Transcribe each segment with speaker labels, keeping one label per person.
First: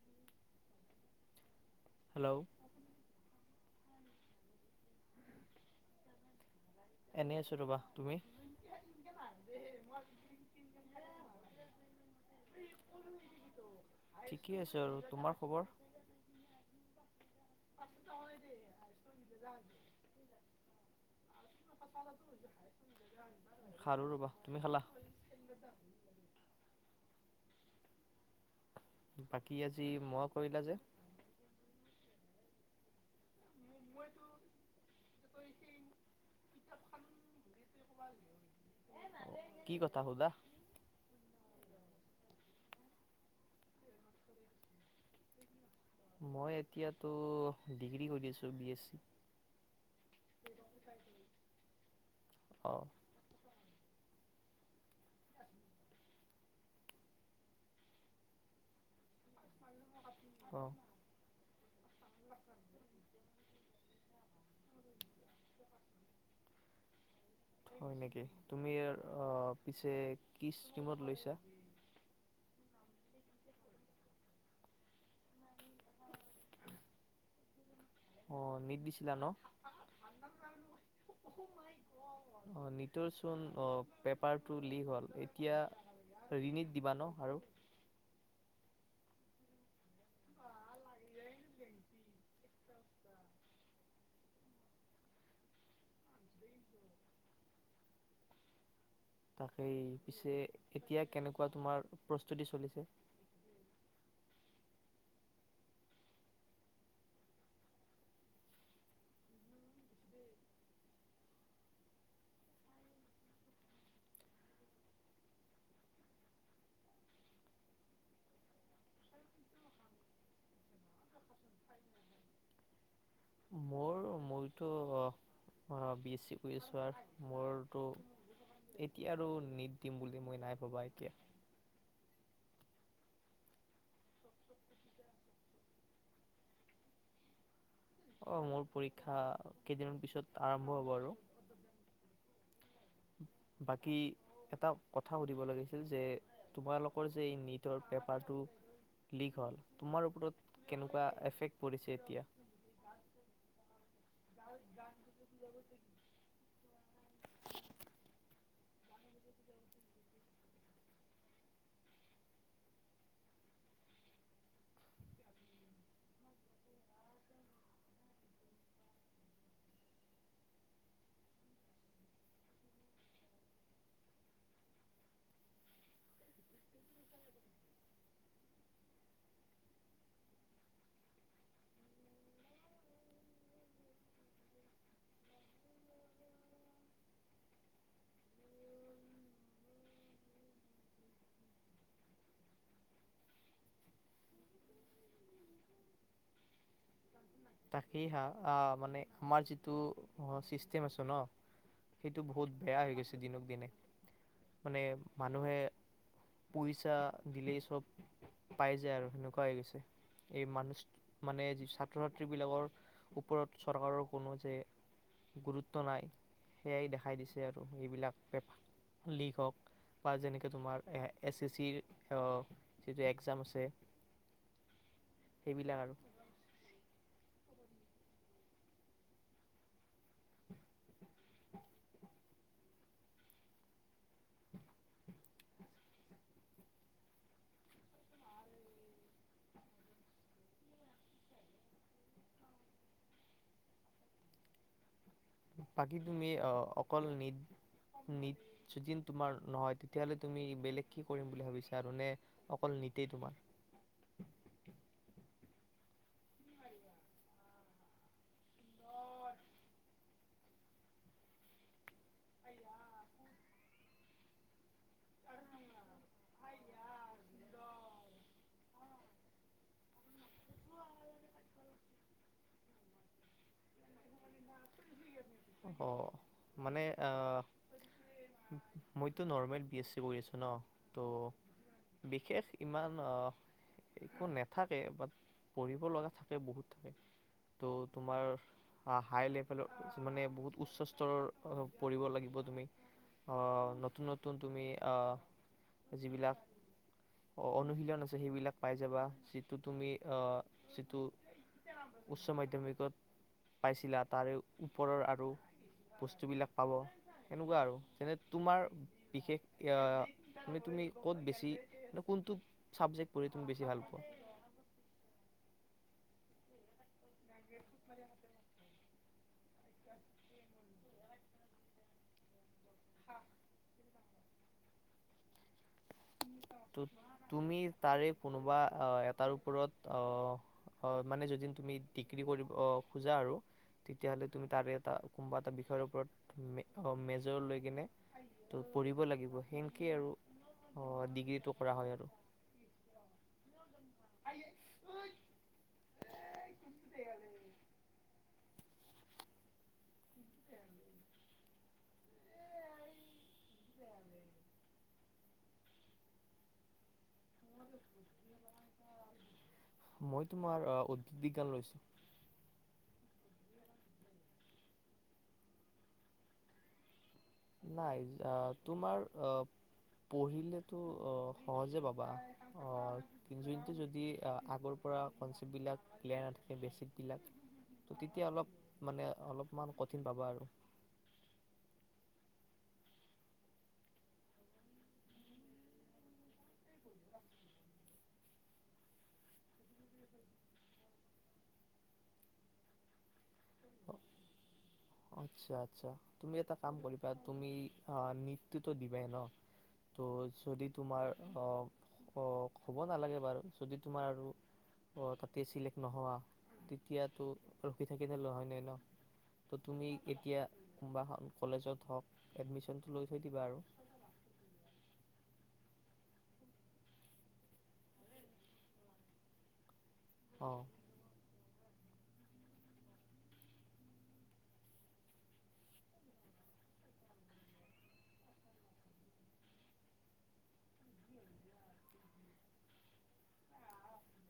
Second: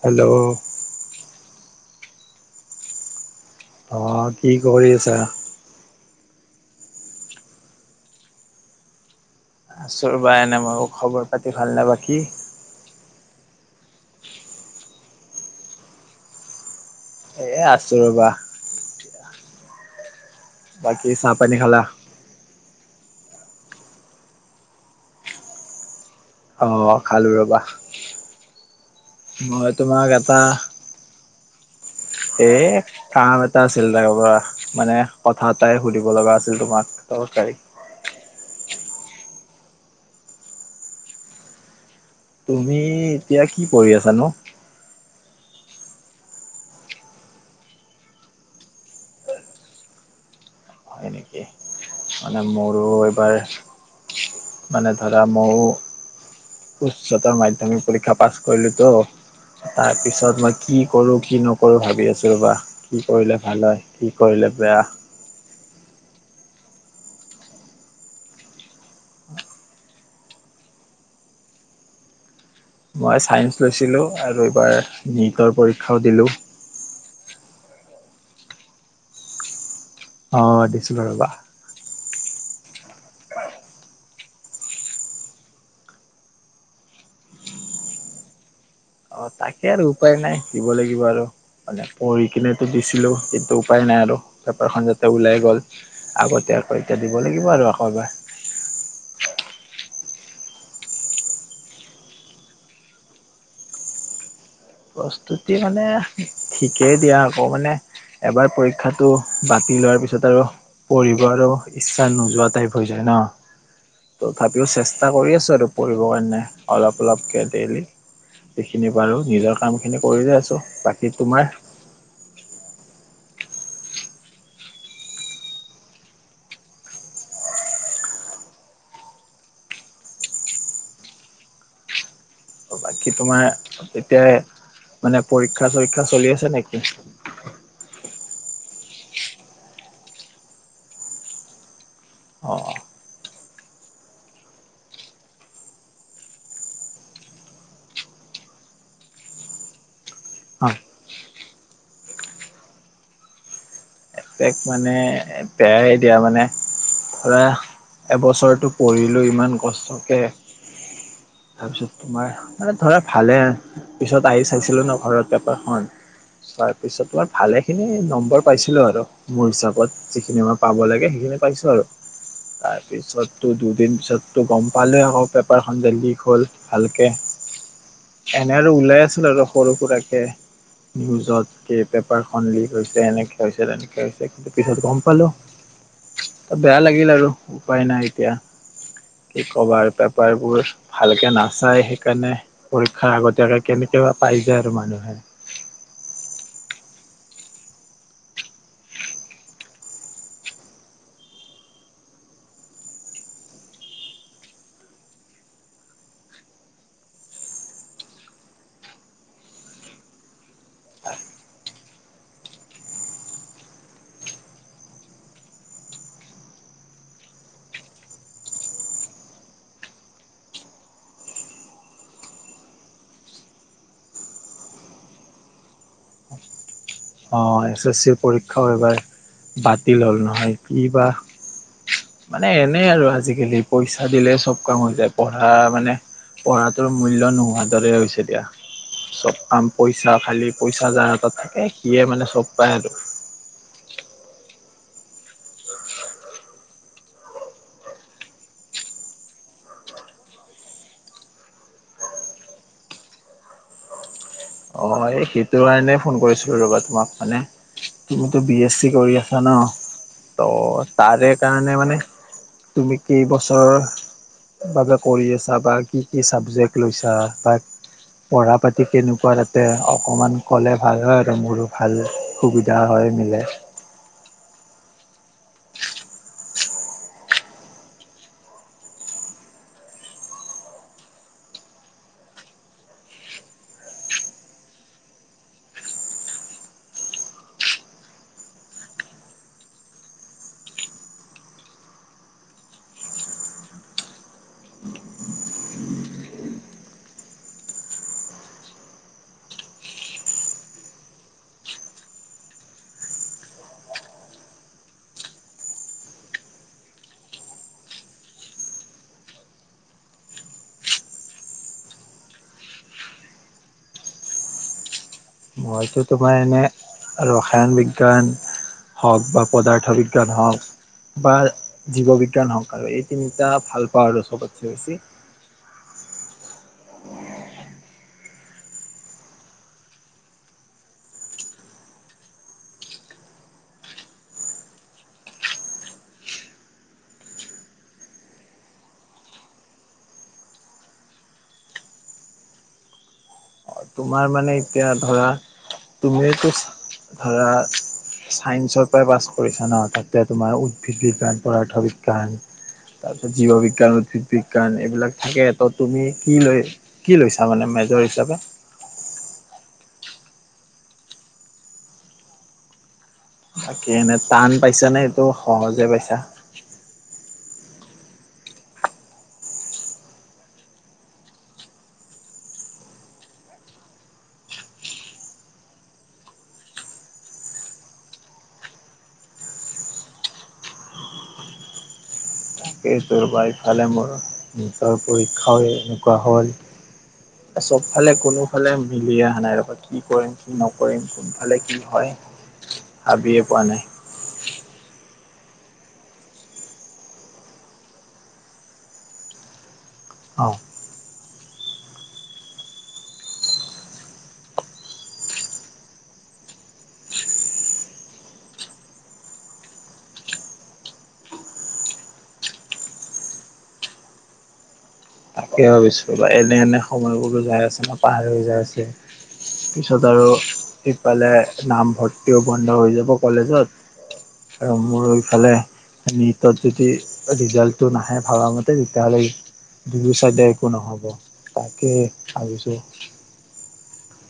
Speaker 1: Hello.
Speaker 2: Hello.
Speaker 1: অ কি কৰি আছা?
Speaker 2: এনেই আছো ৰবা, তুমি?
Speaker 1: আছোঁ ৰবা এনে ময়ো খবৰ পাতি ভালনে বাকী?
Speaker 2: ঠিকেই আছে আৰু তোমাৰ খবৰ?
Speaker 1: এই আছোঁ ৰ'বা।
Speaker 2: ল [inaudible]
Speaker 1: যি তাপ।।
Speaker 2: অ। [inaudible] খালো ৰবা তুমি খালা?
Speaker 1: অঁ খালোঁ ৰবা।
Speaker 2: বাকী
Speaker 1: মই
Speaker 2: আজি
Speaker 1: তোমাক
Speaker 2: মনত
Speaker 1: এটা
Speaker 2: কৰিলা যে?
Speaker 1: এ কাম এ এটা আছিল তাৰ পৰা মানে, কথা এটাই সুধিব লগা আছিল তোমাক দৰকাৰী।
Speaker 2: অ' কি কথা সোধা?
Speaker 1: তুমি এতিয়া কি পঢ়ি আছানো?
Speaker 2: মই এতিয়াটো ডিগ্ৰী কৰি আছো বি এছ চি।
Speaker 1: হয় নেকি মানে মোৰো
Speaker 2: অঁ
Speaker 1: এইবাৰ মানে ধৰা মইও উচ্চতৰ মাধ্যমিক পৰীক্ষা পাছ কৰিলো তো তাৰ পিছত পিছত মই
Speaker 2: অঁ
Speaker 1: কি কৰো কি নকৰো ত'ভাবি আছোঁ ৰ'বা কি কৰিলে ভাল হয়? কি কৰিলে বেয়া।
Speaker 2: হয় নেকি? তুমি পিছে কি ষ্টিমত লৈছা?
Speaker 1: মই চাইন্স লৈছিলো আৰু এইবাৰ নীটৰ পৰীক্ষাও দিলো।
Speaker 2: অ', নীট দিছিলা ন?
Speaker 1: অ', দিছিলো ৰবা।
Speaker 2: অ' নীটৰচোন অ' পেপাৰটো লিক হ'ল। এতিয়া ৰিণিত দিবা ন আৰু?
Speaker 1: অ' তাকে আৰু উপায় নাই দিব লাগিব আৰু মানে পঢ়ি কিনেতো দিছিলো কিন্তু উপায় নাই আৰু পেপাৰখন যাতে ওলাই গ'ল আগতে আকৌ এতিয়া দিব লাগিব আৰু আকৌ এবাৰ।
Speaker 2: তাকেই পিছে এতিয়া কেনেকুৱা তোমাৰ প্ৰস্তুতি চলিছে?
Speaker 1: প্ৰস্তুতি মানে ঠিকেই দিয়া আকৌ মানে এবাৰ পৰীক্ষাটো বাতি হোৱাৰ পিছত আৰু পঢ়িব আৰু ইচ্ছা নোযোৱা টাইপ হৈ যায় ন, তথাপিও চেষ্টা কৰি আছো আৰু পঢ়িব কাৰণে অলপ-অলপকে ডেইলি যিখিনি পাৰো নিজৰ। কামখিনি কৰি যায় আছো, বাকী তোমাৰ?
Speaker 2: মোৰ, মইতো বি এছ চি কৰি আছো আৰু মোৰতো এতিয়া আৰু নিদ দিম বুলি মই নাই ভবা এতিয়া।
Speaker 1: বাকী তোমাৰ এতিয়া মানে পৰীক্ষা-চৰীক্ষা চলি আছে নেকি?
Speaker 2: অ' মোৰ পৰীক্ষা কেইদিনমান পিছত আৰম্ভ হ'ব আৰু।
Speaker 1: অহ',
Speaker 2: বাকী এটা কথা সুধিব লাগছিল যে, তোমালোকৰ যে এই নীটৰ পেপাৰটো লীক হল। তোমাৰ ওপৰত কেনেকুৱা এফেক্ট পৰিছে এতিয়া?
Speaker 1: এফেক্ট মানে বেয়াই দিয়া মানে। ধৰা এবছৰটো পঢ়িলো ইমান কষ্টকে, তাৰ পিছত তোমাৰ মানে ধৰা ভালে, পিছত আহি চাইছিলো ন ঘৰত পেপাৰখন, চাই পিছত তোমাৰ ভালে খিনি নম্বৰ পাইছিলো আৰু। মোৰ হিচাপত যিখিনি মই পাব লাগে, সেইখিনি পাইছো আৰু তাৰপিছততো দুদিন পিছততো গম পালে আকৌ পেপাৰখন যে লীক হল ভালকে, এনে আৰু ওলাই আছিল আৰু সৰু-সুৰাকে নিউজত, কি পেপাৰখন লীক হৈছে এনেকে হৈছে তেনেক কিন্তু পিছত গম পালো, বেয়া লাগিল আৰু উপায় নাই এতিয়া কি কবা আৰু পেপাৰবোৰ ভালকে নাচাই, সেইকাৰণে পৰীক্ষাৰ আগতীয়াকে কেনেকে পাই যায় আৰু মানুহে।
Speaker 2: তাকেই হা আহ মানে আমাৰ যিটো চিষ্টেম আছে ন, সেইটো বহুত বেয়া হৈ গৈছে। দিনক দিনে মানে মানুহে পইচা দিলেই চব পাই যায় আৰু সেনেকুৱা হৈ গৈছে এই মানুহ চ মানে ছাত্ৰ-ছাত্ৰী, ছাত্ৰীবিলাকৰ ওপৰত চৰকাৰৰ কোনো যে গুৰুত্ব নাই। সেয়াই দেখাই দিছে আৰু এইবিলাক পেপাৰ লীক হওক বা যেনেকে তোমাৰ এছ এছ চিৰ আহ যিটো এক্সাম আছে সেইবিলাক আৰু
Speaker 1: অ' এছ এছ চিৰ পৰীক্ষাও এইবাৰ বাতিল হল নহয়, কিবা মানে এনে আৰু আজিকালি পইচা দিলে চব কাম হৈ যায়, পঢ়া মানে পঢ়াটোৰ মূল্য নোহোৱাৰ দৰে হৈছে দিয়া। চব কাম পইচা খালি পইচা যাৰ হাতত থাকে সিয়ে মানে চব পায় আৰু।
Speaker 2: বাকী তুমি অ অকল নীট-নীট যদি তোমাৰ নহয় তেতিয়াাহলে তুমি বেলেগ কি কৰিম বুলি ভাবিছা আৰু নে অকল নীটেই তোমাৰ?
Speaker 1: অ' এই সেইটো কাৰণে ফোন কৰিছিলোঁ ৰ'বা। তোমাক মানে, তুমিতো বি এছ চি কৰি আছা ন, তহ' তাৰে কাৰণে মানে তুমি কেইবছৰৰ বাবে কৰি আছা বা কি-কি চাবজেক্ট লৈছা? বা পঢ়া পাতি কেনেকুৱা? তা অকণমান ক'লে ভাল হয় আৰু মোৰো ভাল সুবিধা হয় মিলে।
Speaker 2: অ' মানে এ মইতো নৰ্মেল বি এছ চি কৰি আছো ন, তহ বিশেষ ইমান একো নেথাকে, বাত পঢ়িব লগা থাকে বহুত থাকে, তহ তোমাৰ হাই লেভেল মানে বহুত উচ্চস্তৰৰ পঢ়িব লাগিব তুমি, আহ নতুন-নতুন তুমি অ' যিবিলাক অনুশীলন আছে সেইবিলাক পাই যাবা। যিটো তুমি অ' যিটো উচ্চমাধ্যমিকত পাইছিলা তাৰে ওপৰৰ আৰু বস্তুবিলাক পাব সেনেকুৱা আৰু যেনে তোমাৰ বিশেষ, মানে তুমি ক'ত বেছি কোনটো চাবজেক্ট পঢ়ি তুমি বেছি ভাল পোৱা?
Speaker 1: মইতো তোমাৰ এনে আৰু ৰাসায়ন বিজ্ঞান, হওঁক বা পদাৰ্থবিজ্ঞান হওঁক বা জীৱবিজ্ঞান হওঁক আৰু এই তিনিটা ভালপাওঁ আৰু চবতছে বেছি।
Speaker 2: ত' তুমি তাৰে কোনোবা এটাৰ ওপৰত অহ মানে, যদি তুমি ডিগ্ৰী কৰিব খোজা আৰু তেতিয়া হ'লে তুমি তাৰে এটা কোনোবা এটা বিষয়ৰ ওপৰত মেজৰ লৈ কিনে তহ পঢ়িব লাগিব। সেনেকেইে আৰু অহ ডিগ্ৰীত কৰা হয় আৰু।
Speaker 1: তোমাৰ মানে এতিয়া ধৰা তুমিয়েটো ধৰা চাইন্ঞ্চৰ পৰাই পাছ কৰিছা ন, তাতে তোমাৰ উদ্ভিদ বিজ্ঞান, পদাৰ্থ বিজ্ঞান, তাৰপিছত জীৱ বিজ্ঞান, উদ্ভিদ বিজ্ঞান এইবিলাক থাকে। ত তুমি কি লৈ কি লৈছা মানে মেজৰ হিচাপে
Speaker 2: মই তোমাৰ উদ্ভিদ বিজ্ঞান লৈছো
Speaker 1: বাকী এনে টান পাইছা নে এইটো সহজে পাইছা?
Speaker 2: নাই তোমাৰ অ পঢ়িলেতো সহজে পাবা, অ কিন্তু যদি আগৰ পৰা কনচেপ্টবিলাক ক্লিয়াৰ নাথাকে বেচ বিলাক তেতিয়া অলপ মানে অলপমান কঠিন পাবা আৰু
Speaker 1: তাকেই তোৰ বা ইফালে মোৰ নিতৰ পৰীক্ষাও এনেকুৱা হল, চবফালে কোনোফালে মিলি অহা নাই ৰবা কি কৰিম কি নকৰিম কোনফালে কি হয় ভাবিয়ে পোৱা নাই
Speaker 2: আচ্ছা আচ্ছা তুমি এটা কাম কৰিবা তুমি নীত তো ত দিবাই ন ত'
Speaker 1: অ
Speaker 2: যদি তোমাৰ অ অ হ'ব নালাগে বাৰু যদি তোমাৰ আৰু অ তাতে চিলেক্ নহোৱা তেতিয়াতো ৰখি থাকি লাভ নাই ন তুমি এতিয়া কোনোবাখন কলেজত হওক এডমিশ্যন তো লৈ থৈ দিবা আৰু
Speaker 1: তাকে ভাবিছোঁ বা এনে এনে সময়বোৰো যাই আছে ন পাৰ হৈ যাই আছে পিছত আৰু
Speaker 2: অঁ
Speaker 1: ইফালে নামভৰ্তিও বন্ধ হৈ যাব কলেজত, আৰু মোৰ এইফালে নীটত যদি ৰিজাল্টটো নাহে ভাবামতে তেতিয়াহ'লে দুয়ো চাইডে একো নহ'ব। ‌তাকে ভাবিছো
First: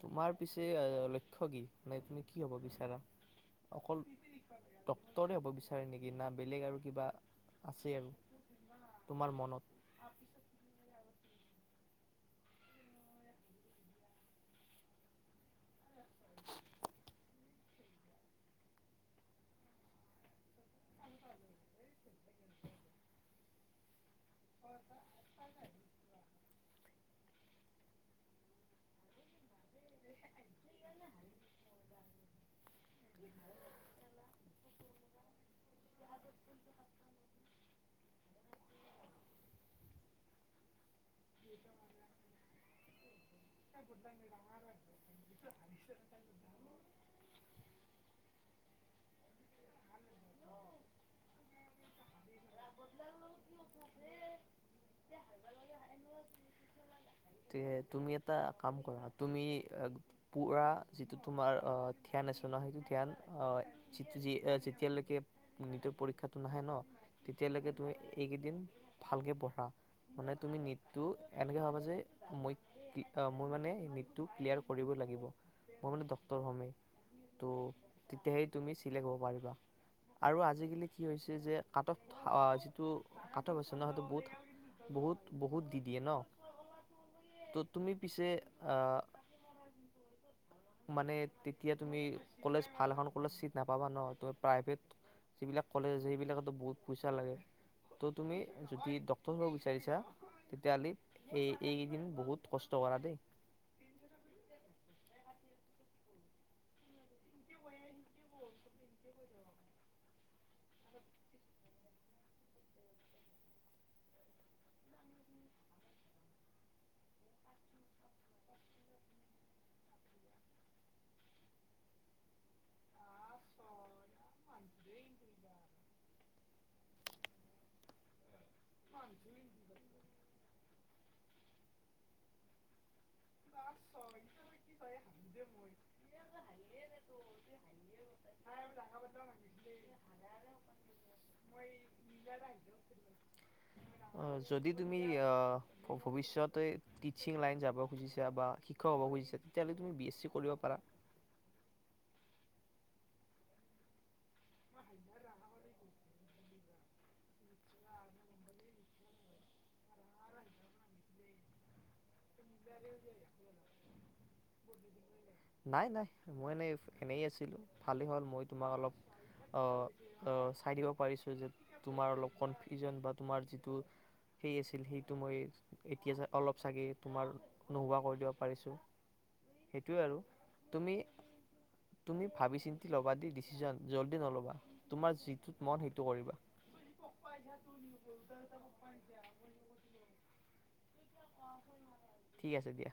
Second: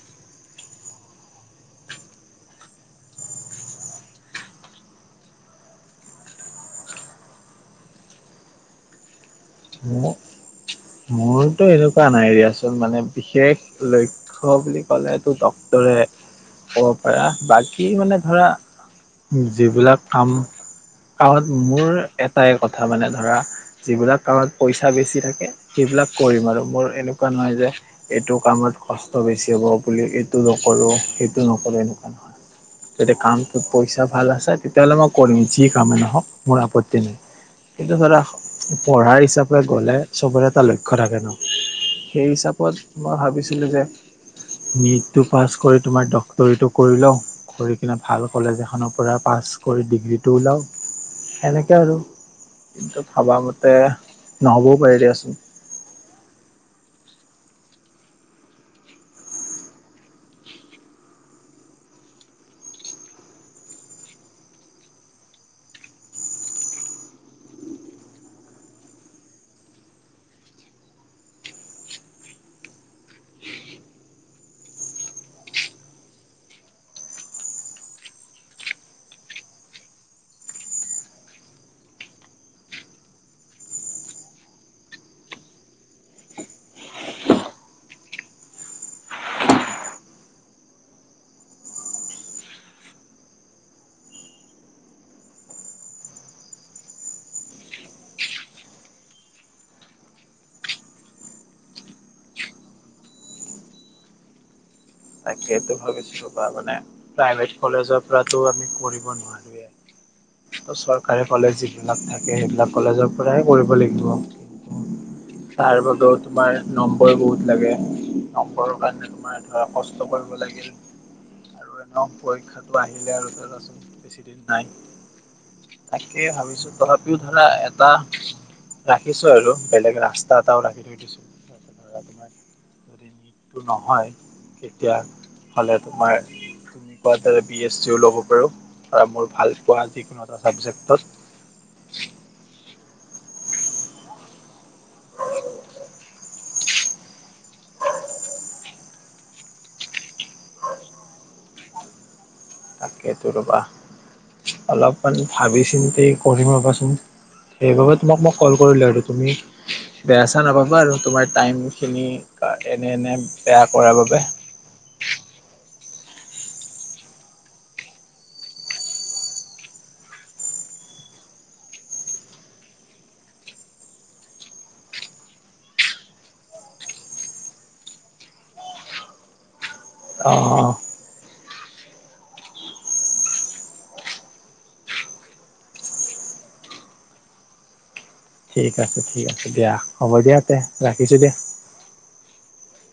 Speaker 2: তোমাৰ পিছে লক্ষ্য কি? মে তুমি কি হ'ব বিচাৰা? অকল ডক্তৰে হ'ব বিচাৰে নেকি না বেলেগ আৰু কিবা আছে আৰু তোমাৰ মনত
Speaker 1: মোৰ মোৰতো এনেকুৱা নাই দিয়াচোন, মানে বিশেষ লক্ষ্য বুলি কলে তো ডক্তৰে ক'ব পাৰা, বাকী মানে ধৰা যিবিলাক কাম কাৰণ মোৰ এটাই কথা মানে ধৰা যিবিলাক কামত পইচা বেছি থাকে সেইবিলাক কৰিম আৰু মোৰ এনেকুৱা নহয় যে এইটো কামত কষ্ট বেছি হ'ব বুলি এইটো নকৰোঁ, সেইটো নকৰোঁ, এনেকুৱা নহয়, যদি কামটোত পইচা ভাল আছে তেতিয়াহ'লে মই কৰিম, যি কামে নহওক মোৰ আপত্তি নাই, কিন্তু ধৰা পঢ়াৰ হিচাপে গ'লে চবৰে এটা লক্ষ্য থাকে ন? সেই হিচাপত মই ভাবিছোঁ নীতটো পাছ কৰি তোমাৰ ডাক্তৰি তো কৰি লও, কৰি কিনে ভাল কলেজ এখনৰ পৰা পাছ কৰি ডিগ্ৰীটো ওলাও আৰু, কিন্তু ভবা মতে নহ'বও পাৰে দিয়াচোন
Speaker 2: তে তুমি এটা কাম কৰা, তুমি পুৰা যিটো তোমাৰ আহ ধ্যান আছ ন, সেইটো ধ্যান, আহ যি যেতিয়ালৈকে নিজৰ পৰীক্ষাটো নাহে ন তেতিয়ালৈকে তুমি এইকেইদিন ভালকে পঢ়া, মানে তুমি নীটটো এনেকে ভাবা যে মই মই মানে নীটটো ক্লিয়াৰ কৰিব লাগিব। মই মানে ডক্টৰ হয়েই, ত তেতিয়াহে তুমি চিলেক্ট হ'ব পাৰিবা। আৰু আজিকালি কি হৈছে যে [unintelligible] মানে তেতিয়া তুমি কলেজ ভাল এখন কলেজ চিট নাপাবা ন, তুমি প্ৰাইভেট যিবিলাক কলেজ আছে সেইবিলাকো বহুত পইচা লাগে ত তুমি যদি ডাক্তৰ কৰিব বিচাৰিছা, তেতিয়াহলে এই এইকেইদিন বহুত কষ্ট কৰা দেই
Speaker 1: তাকেই তো ভাবিছো, বা মানে প্ৰাইভেট কলেজৰ পৰাতো আমি কৰিব নোৱাৰোৱে, ত চৰকাৰী কলেজ যিবিলাক থাকে সেইবিলাক কলেজৰ পৰাই কৰিব লাগিব, তাৰ বাবেও তোমাৰ নম্বৰ বহুত লাগে নম্বৰৰ কাৰণে তোমাৰ কৰিব লাগিল, আৰু এনেও পৰীক্ষাটো আহিলে আৰু ধৰাচোন বেছি দিন নাই, তাকে ভাবিছো তথাপিও ধৰা এটা ৰাখিছো আৰু বেলেগ ৰাস্তা এটাও ৰাখি থৈ দিছো। তোমাৰ যদি টো নহয় তেতিয়া হ'লে তোমাৰ তুমি কোৱা বি এছ চিও ল'ব পাৰোঁ, আৰু মোৰ ভাল পোৱা যিকোনো এটা ছাবজেক্টত
Speaker 2: অ যদি তুমি আহ ভৱিষ্যতে টিচিং লাইন যাব খুজিছা বা শিক্ষক হ'ব খুজিছে, তেতিয়াহলে তুমি বি এছ চি কৰিব পাৰা
Speaker 1: সেইটো ৰবা অলপমান ভাবি চিন্তি কৰিম ৰ'বাচোন, সেইবাবে তোমাক মই কল কৰিলোঁ আৰু তুমি বেয়া চা নাপাবা আৰু তোমাৰ টাইমখিনি বা এনে এনে বেয়া কৰাৰ বাবে
Speaker 2: নাই নাই মই এনেই এনেই আছিলো, ভালেই হ'ল মই তোমাক অলপ আহ চাই দিব পাৰিছো যে তোমাৰ অলপ কনফিউজন বা তোমাৰ যিটো সেই আছিল সেইটো মই এতিয়া অলপ চাগে তোমাৰ নোহোৱা কৰি দিব পাৰিছো সেইটোৱে আৰু,
Speaker 1: অ
Speaker 2: তুমি তুমি ভাবি চিন্তি ল'বা দেই দিছিচন জলদি নল'বা, তোমাৰ যি মন সেইটো কৰিবা
Speaker 1: ঠিক আছে ঠিক আছে দিয়া, হ'ব দিয়া তে ৰাখিছোঁ দিয়া
Speaker 2: ঠিক আছে দিয়া।